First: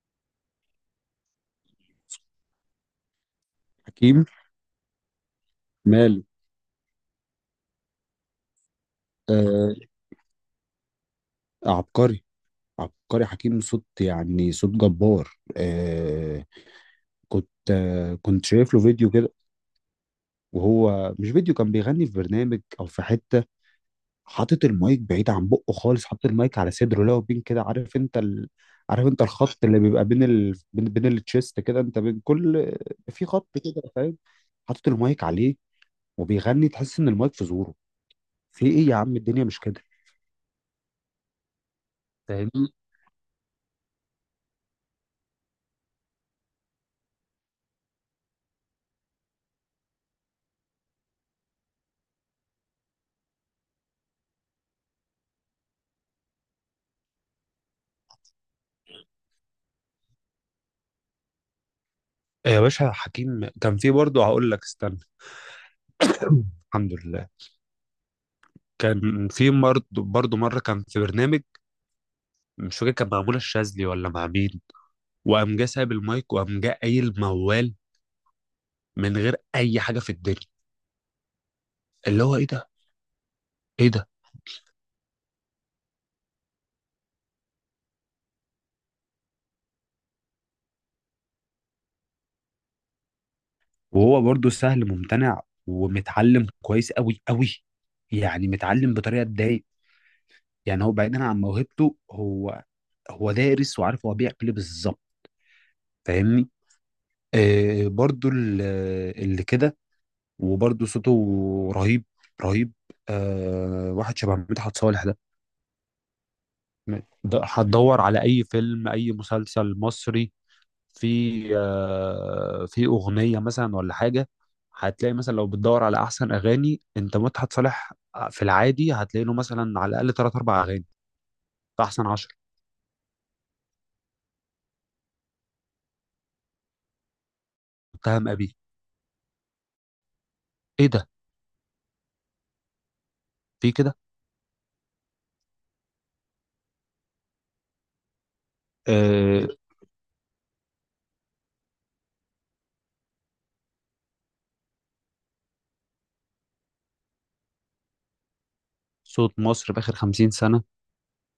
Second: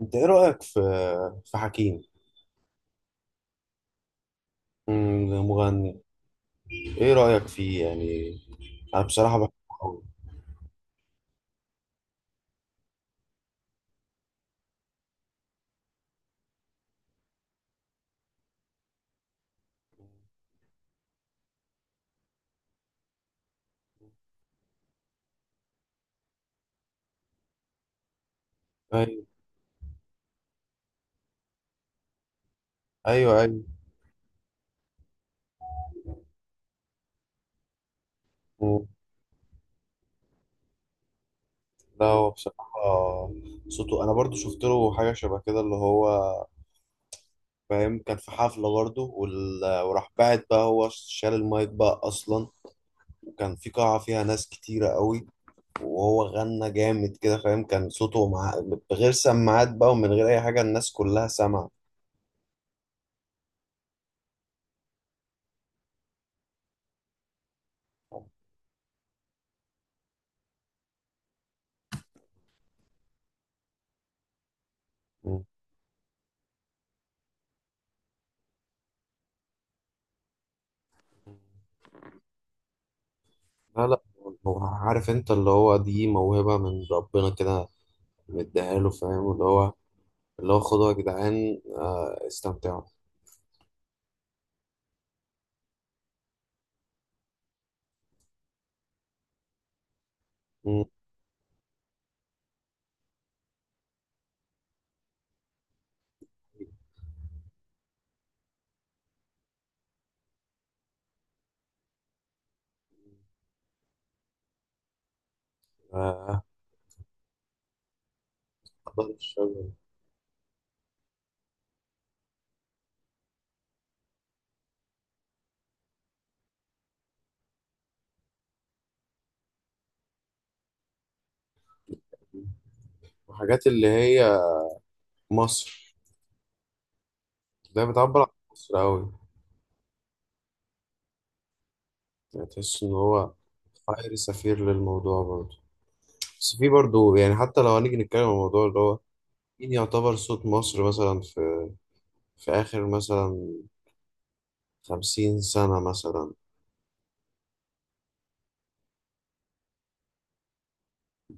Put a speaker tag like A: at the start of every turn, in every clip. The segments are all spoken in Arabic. A: انت ايه رأيك في حكيم.
B: حكيم
A: مغني.
B: ماله؟
A: ايه رأيك فيه يعني؟ انا بصراحة بحبه
B: آه،
A: قوي.
B: عبقري. عبقري حكيم، صوت يعني صوت جبار. آه كنت شايف له فيديو كده، وهو مش فيديو، كان بيغني في برنامج او في حته، حاطط المايك بعيد عن بقه خالص، حاطط المايك على صدره، لو بين كده، عارف انت عارف انت
A: ايوه،
B: الخط اللي بيبقى بين بين التشيست كده، انت بين كل، في
A: ايوه، ايوه.
B: خط كده، فاهم؟ حاطط المايك عليه وبيغني، تحس ان المايك في زوره. في
A: مم.
B: ايه يا عم؟ الدنيا مش كده،
A: لا، هو
B: فاهمني؟
A: بصراحة صوته، انا برضو شفت له حاجة شبه كده اللي هو فاهم، كان في حفلة برضو وراح بعد بقى هو شال المايك بقى اصلا، وكان في قاعة فيها ناس كتيرة قوي، وهو غنى جامد كده فاهم، كان صوته بغير سماعات بقى ومن غير اي حاجة الناس كلها سمعت.
B: يا باشا حكيم كان في برضه، هقول لك استنى. الحمد لله. كان في برضه مره كان في برنامج، مش فاكر كان مع منى الشاذلي ولا مع مين، وقام جه سايب المايك وقام جه قايل موال من غير اي حاجه في الدنيا، اللي هو ايه ده؟
A: لا،
B: ايه
A: لا،
B: ده؟
A: هو عارف انت اللي هو دي موهبة من ربنا كده، مديها له فاهم، اللي هو خدوها يا جدعان. آه، استمتعوا.
B: وهو برضه سهل ممتنع ومتعلم كويس قوي قوي، يعني متعلم بطريقه تضايق.
A: مم،
B: يعني هو بعيدا عن موهبته، هو هو دارس وعارف هو بيعمل ايه بالظبط، فاهمني؟ آه، برضه اللي كده. وبرضه صوته رهيب، رهيب. آه واحد شبه مدحت صالح ده،
A: آه،
B: هتدور على اي فيلم
A: بطل
B: اي
A: الشجر.
B: مسلسل مصري، في اغنيه مثلا ولا حاجه، هتلاقي مثلا لو بتدور على احسن اغاني انت مدحت صالح، في العادي هتلاقي له مثلا على الاقل ثلاث اربع اغاني في احسن 10.
A: وحاجات اللي هي مصر، ده بتعبر
B: اتهم
A: عن
B: ابي،
A: مصر أوي.
B: ايه ده؟
A: يعني تحس إن هو
B: في كده.
A: خير سفير للموضوع برضه. بس في برضه يعني حتى لو هنيجي نتكلم عن الموضوع اللي هو
B: آه،
A: مين يعتبر صوت مصر مثلا، في آخر مثلا 50 سنة مثلا،
B: صوت مصر باخر 50 سنه،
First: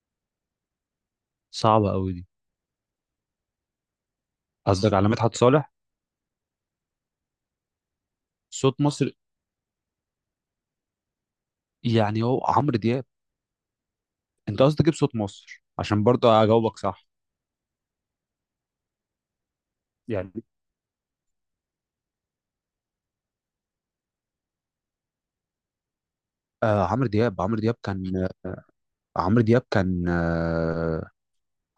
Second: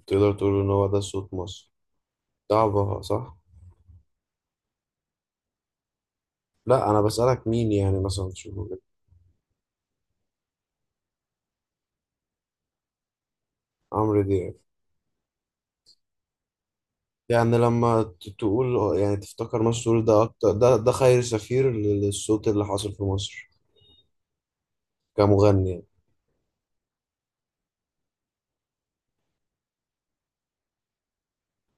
A: تقدر تقول إن هو ده صوت مصر؟
B: صعبه قوي دي.
A: ده عبها صح؟
B: قصدك على مدحت صالح؟
A: لا، انا بسألك مين يعني مثلا تشوفه
B: صوت
A: كده.
B: مصر يعني هو عمرو دياب.
A: عمرو دياب.
B: انت قصدك تجيب صوت مصر عشان برضه اجاوبك صح؟
A: يعني لما تقول، يعني تفتكر مسرور ده
B: يعني
A: اكتر ده خير سفير للصوت اللي حاصل في مصر كمغني يعني؟
B: آه، عمرو دياب عمرو دياب كان عمرو دياب كان آه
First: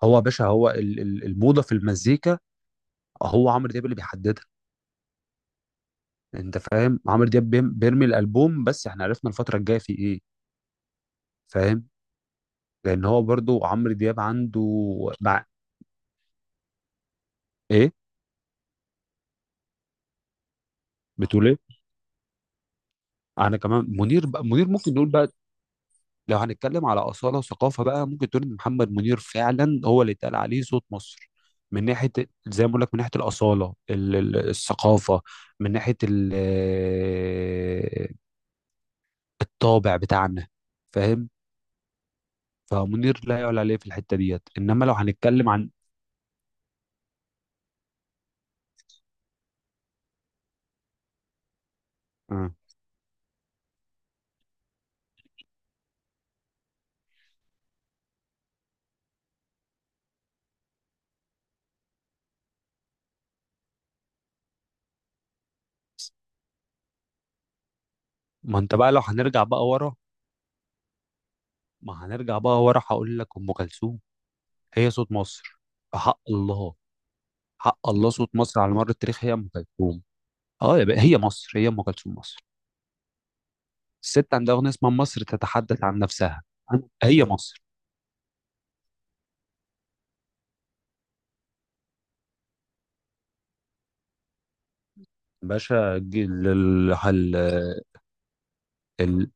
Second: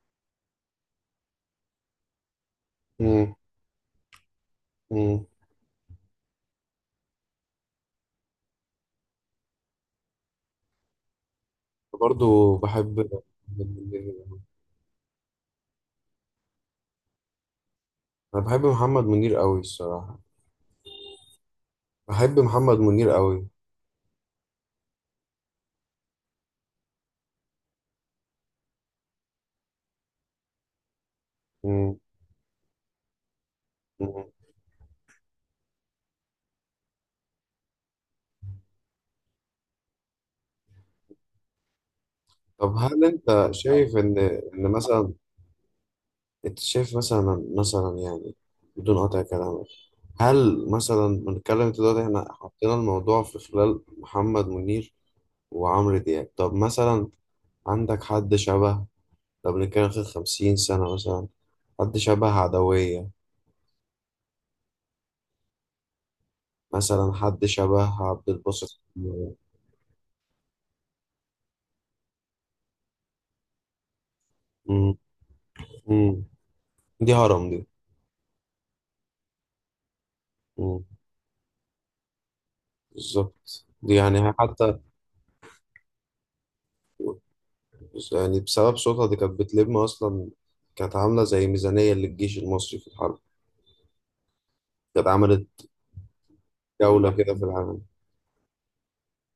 B: هو يا باشا، هو الموضه في المزيكا،
A: امم.
B: هو عمرو دياب اللي بيحددها.
A: امم.
B: انت فاهم، عمرو دياب بيرمي الالبوم، بس احنا عرفنا الفتره الجايه في ايه، فاهم؟
A: برضه بحب
B: لان هو برضه
A: محمد
B: عمرو
A: منير.
B: دياب عنده، مع، ايه؟
A: انا بحب محمد منير قوي الصراحة.
B: بتقول ايه؟
A: بحب محمد منير قوي.
B: انا كمان منير، بقى منير ممكن نقول بقى. لو هنتكلم على أصالة وثقافة بقى، ممكن تقول إن محمد منير فعلا هو اللي اتقال عليه صوت مصر، من
A: امم.
B: ناحية، زي ما بقول لك، من ناحية الأصالة، الثقافة، من ناحية الطابع بتاعنا، فاهم؟
A: طب، هل
B: فمنير لا
A: انت
B: يعلى عليه في
A: شايف
B: الحتة
A: ان
B: ديت،
A: ان
B: إنما لو
A: مثلا
B: هنتكلم عن،
A: انت شايف مثلا يعني بدون قطع كلامك، هل مثلا بنتكلم، انت دلوقتي احنا
B: مم.
A: حطينا الموضوع في خلال محمد منير وعمرو دياب، طب مثلا عندك حد شبه، لو بنتكلم في 50 سنة مثلا، حد شبه عدوية مثلا، حد شبه عبد
B: ما أنت
A: الباسط؟
B: بقى لو
A: مم.
B: هنرجع بقى ورا ما هنرجع بقى ورا، هقول لك أم كلثوم، هي صوت مصر.
A: مم.
B: بحق الله،
A: دي هرم دي.
B: حق الله، صوت مصر على مر التاريخ هي أم كلثوم. اه، يا
A: مم.
B: بقى هي مصر، هي أم كلثوم، مصر.
A: بالظبط، دي يعني هي
B: الست عندها أغنية
A: حتى
B: اسمها مصر تتحدث عن نفسها، هي مصر.
A: يعني بسبب صوتها دي كانت بتلم أصلا، كانت عاملة زي ميزانية للجيش المصري في الحرب، كانت عملت
B: باشا،
A: جولة كده في
B: ال-
A: العالم،
B: ال-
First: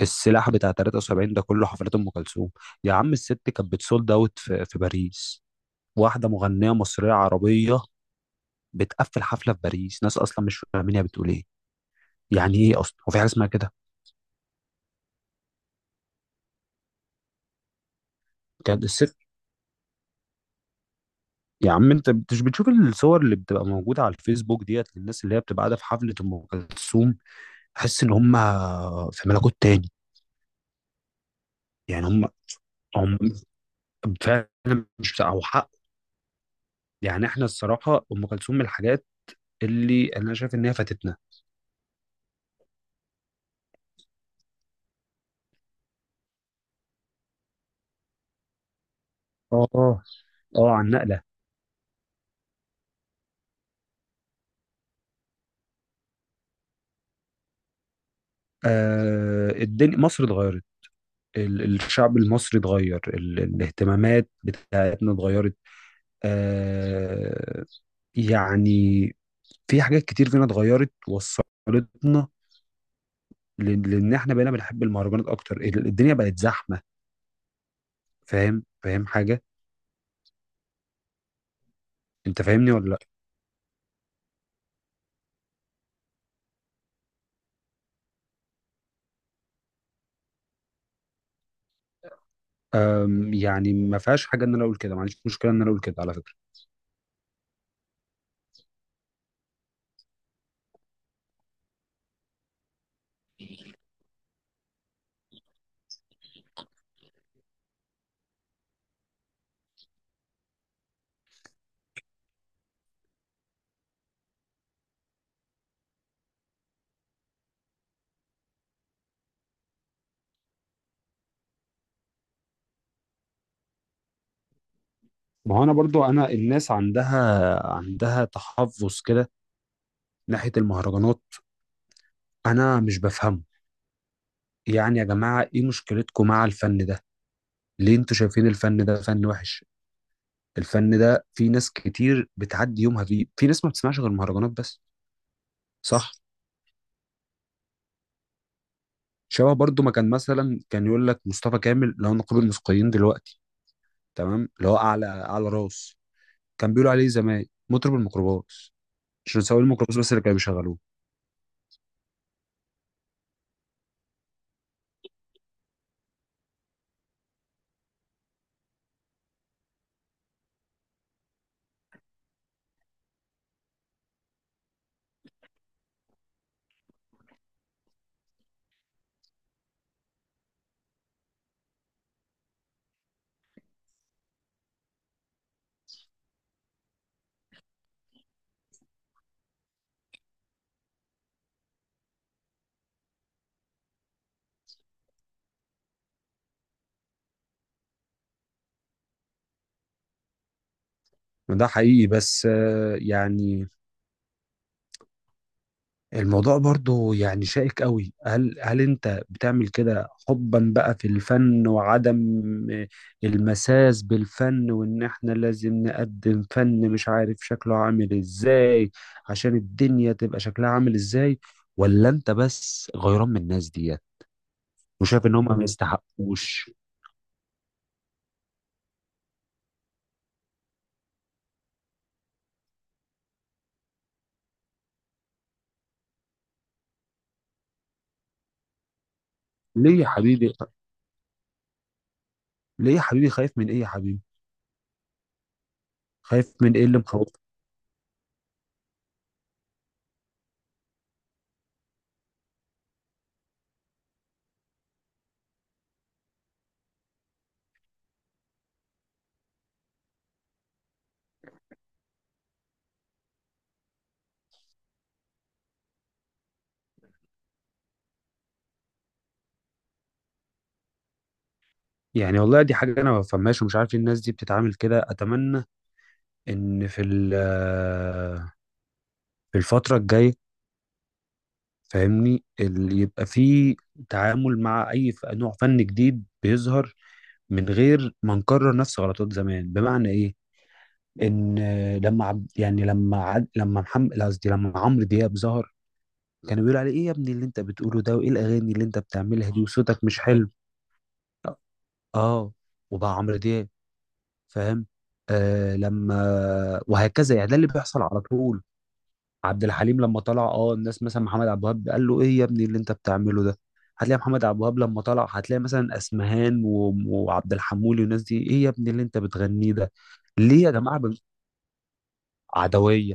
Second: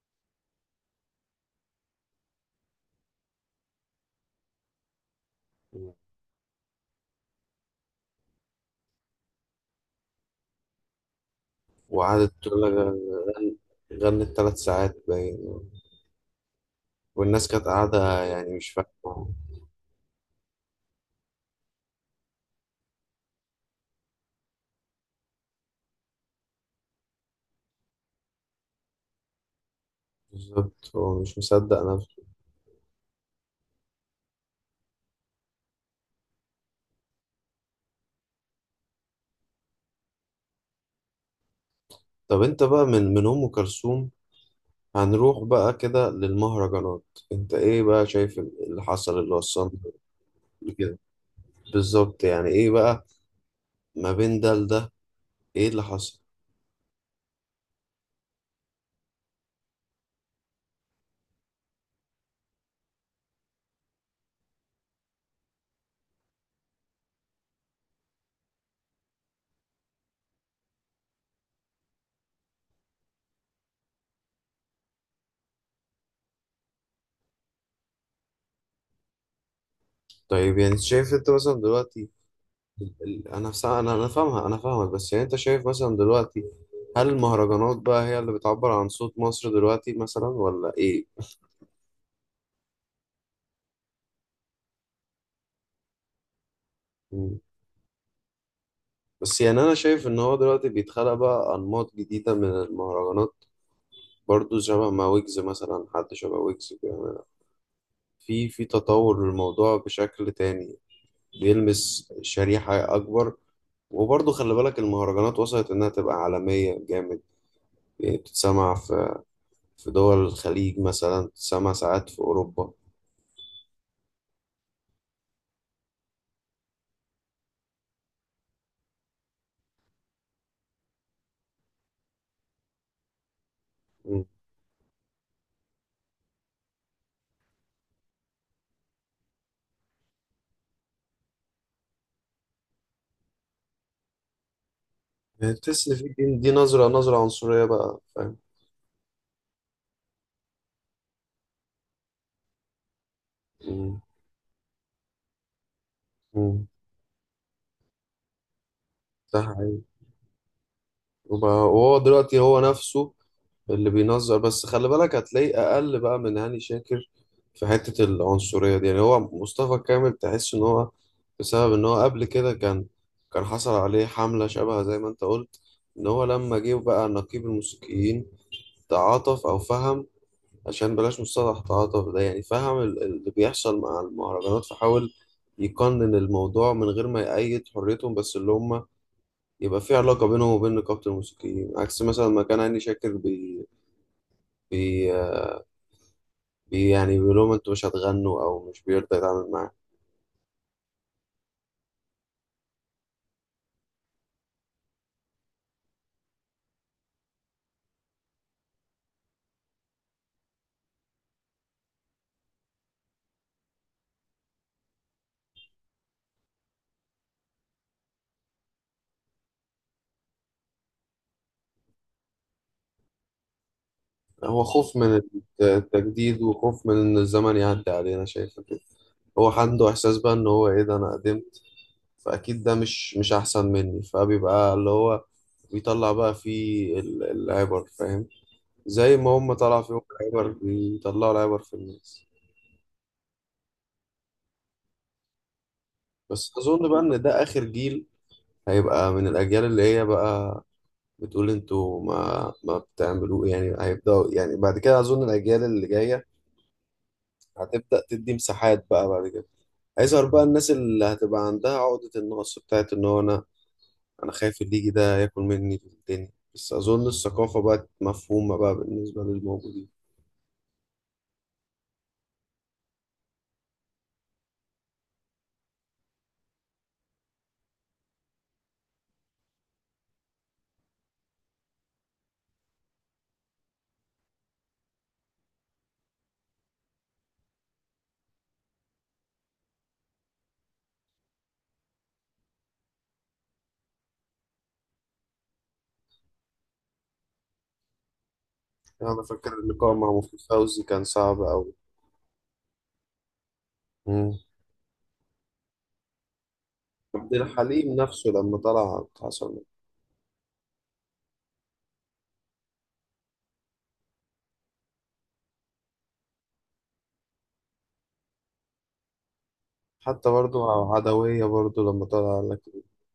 B: السلاح بتاع 73 ده كله حفلات أم كلثوم. يا عم الست كانت بتسولد أوت، في باريس، واحدة مغنية مصرية عربية بتقفل حفلة في باريس، ناس أصلا مش فاهمين هي بتقول إيه،
A: وقعدت
B: يعني
A: تقول لك
B: إيه أصلا، هو في حاجة اسمها
A: غن-
B: كده؟
A: غنت 3 ساعات باين، والناس كانت قاعدة يعني مش
B: كانت الست،
A: فاهمة،
B: يا عم انت مش بتشوف الصور اللي بتبقى موجوده على الفيسبوك ديت، للناس اللي هي بتبقى قاعده في حفله ام كلثوم؟ تحس ان هم في ملكوت تاني،
A: بالظبط هو مش مصدق
B: يعني
A: نفسه.
B: هم فعلا مش بتاع او حق. يعني احنا الصراحه ام كلثوم من الحاجات اللي انا شايف ان هي فاتتنا.
A: طب انت بقى من أم كلثوم هنروح بقى كده للمهرجانات، انت ايه بقى شايف اللي حصل اللي وصلنا
B: اه. اه، عن
A: كده
B: نقله.
A: بالظبط؟ يعني ايه بقى ما بين ده لده؟ ايه اللي حصل؟
B: آه، الدنيا مصر اتغيرت، الشعب المصري اتغير، الاهتمامات بتاعتنا اتغيرت. آه، يعني في حاجات كتير فينا اتغيرت وصلتنا، لان احنا بقينا بنحب المهرجانات اكتر، الدنيا بقت زحمه، فاهم؟ فاهم حاجه؟
A: طيب، يعني شايف انت مثلا دلوقتي،
B: انت فاهمني ولا لا؟
A: انا فاهمها، انا فاهمك، بس يعني انت شايف مثلا دلوقتي هل المهرجانات بقى هي اللي بتعبر عن صوت مصر دلوقتي مثلا، ولا ايه؟
B: يعني ما فيهاش حاجه ان انا اقول كده، ما عنديش مشكله ان انا اقول كده على فكره.
A: مم. بس يعني انا شايف ان هو دلوقتي بيتخلق بقى انماط جديدة من المهرجانات، برضو شبه ما ويجز، مثلا حد شبه ويجز بيعمل في تطور للموضوع بشكل تاني، بيلمس شريحة اكبر، وبرضه خلي بالك المهرجانات وصلت إنها تبقى عالمية جامد، يعني بتتسمع في دول الخليج مثلا، بتتسمع ساعات في أوروبا.
B: ما هو انا برضو، انا الناس عندها تحفظ كده ناحية المهرجانات، انا مش بفهمه. يعني يا جماعة ايه مشكلتكم مع الفن ده؟ ليه انتوا شايفين الفن ده فن وحش؟ الفن ده في ناس كتير بتعدي يومها فيه، في ناس ما بتسمعش غير مهرجانات بس.
A: تحس ان في
B: صح،
A: دي نظره عنصريه بقى، فاهم.
B: شبه برضو ما كان مثلا، كان يقول لك مصطفى كامل اللي هو نقيب الموسيقيين دلوقتي،
A: مم.
B: تمام؟ اللي هو اعلى اعلى راس،
A: مم.
B: كان بيقولوا عليه زمان مطرب الميكروباص، عشان
A: ده
B: سواق
A: حقيقي.
B: الميكروباص بس اللي كانوا بيشغلوه.
A: وبقى- وهو دلوقتي هو نفسه اللي بينظر، بس خلي بالك هتلاقيه اقل بقى من هاني شاكر في حته العنصريه دي، يعني هو مصطفى كامل تحس ان هو بسبب ان هو قبل كده كان حصل عليه حمله شبه زي ما انت قلت، ان هو لما جه بقى نقيب الموسيقيين تعاطف او فهم، عشان بلاش مصطلح تعاطف ده، يعني فهم اللي بيحصل مع المهرجانات، فحاول يقنن الموضوع من غير ما يأيد حريتهم، بس اللي هم يبقى في علاقة بينهم وبين نقابة الموسيقيين، عكس مثلا ما كان هاني شاكر بي, بي, بي يعني بيقول لهم انتوا مش هتغنوا او مش بيرضى يتعامل معاه.
B: ده حقيقي، بس آه، يعني الموضوع برضو يعني شائك قوي. هل انت بتعمل كده حبا بقى في الفن وعدم المساس بالفن، وان احنا لازم نقدم فن مش عارف شكله عامل ازاي، عشان الدنيا تبقى شكلها عامل ازاي؟ ولا انت بس غيران من الناس ديت
A: هو خوف من
B: وشايف ان هم ما
A: التجديد
B: يستحقوش؟
A: وخوف من ان الزمن يعدي علينا، شايفه كده، هو عنده احساس بقى ان هو ايه ده، انا قدمت فاكيد، ده مش احسن مني، فبيبقى اللي هو بيطلع بقى فيه العبر فاهم، زي ما هم طلع
B: ليه
A: فيهم
B: يا
A: العبر
B: حبيبي،
A: بيطلعوا العبر في الناس.
B: ليه يا حبيبي، خايف من ايه يا حبيبي؟
A: بس
B: خايف من ايه؟
A: اظن
B: اللي
A: بقى ان
B: مخوف،
A: ده اخر جيل هيبقى من الاجيال اللي هي بقى بتقول انتوا ما بتعملوه يعني هيبداوا يعني بعد كده، اظن الاجيال اللي جايه هتبدا تدي مساحات بقى بعد كده، هيظهر بقى الناس اللي هتبقى عندها عقدة النقص بتاعت ان هو انا خايف الليجي ده ياكل مني الدنيا، بس اظن الثقافه بقت مفهومه بقى بالنسبه للموجودين.
B: يعني والله دي حاجة أنا ما بفهمهاش ومش عارف إيه الناس دي بتتعامل كده. أتمنى ان في في الفتره الجايه، فاهمني، يبقى في تعامل مع اي نوع فن جديد بيظهر، من غير ما نكرر نفس غلطات زمان. بمعنى ايه؟ ان لما عب يعني لما عد لما محمد قصدي لما عمرو دياب ظهر، كانوا بيقولوا عليه ايه يا ابني اللي انت بتقوله ده، وايه الاغاني اللي انت
A: يعني انا
B: بتعملها
A: فاكر
B: دي،
A: اللقاء
B: وصوتك
A: مع
B: مش
A: مفيد
B: حلو.
A: فوزي كان صعب قوي.
B: اه، وبقى عمرو دياب،
A: مم.
B: فاهم؟ آه لما،
A: عبد
B: وهكذا، يعني ده اللي
A: الحليم
B: بيحصل على
A: نفسه لما
B: طول.
A: طلع حصل له.
B: عبد الحليم لما طلع، اه، الناس مثلا محمد عبد الوهاب قال له ايه يا ابني اللي انت بتعمله ده، هتلاقي محمد عبد الوهاب لما طلع، هتلاقي مثلا اسمهان وعبد الحمولي والناس دي، ايه يا ابني اللي انت بتغنيه ده؟
A: حتى
B: ليه
A: برضو
B: يا جماعه،
A: عدوية برضو لما طلع قال لك.
B: عدويه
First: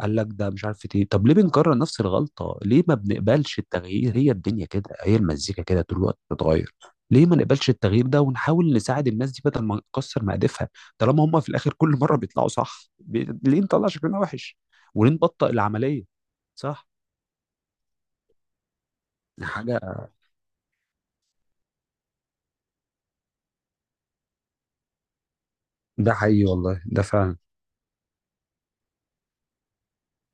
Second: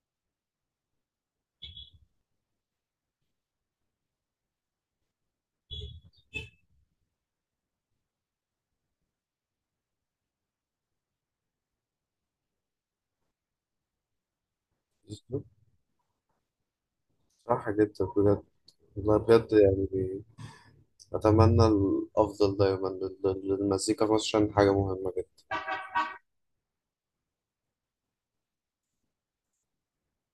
B: قال لك ده مش عارف ايه، طب ليه بنكرر نفس الغلطه؟ ليه ما بنقبلش التغيير؟ هي الدنيا كده، هي المزيكا كده، طول الوقت بتتغير. ليه ما نقبلش التغيير ده ونحاول نساعد الناس دي، بدل ما نكسر مقادفها؟ طالما هم في الاخر كل مره بيطلعوا صح ليه نطلع شكلنا وحش؟ وليه نبطئ العمليه؟ صح؟
A: صح جدا بجد، والله بجد
B: حاجة،
A: يعني، أتمنى الأفضل دايما للمزيكا في مصر عشان حاجة مهمة جدا.
B: ده حقيقي، والله ده فعلا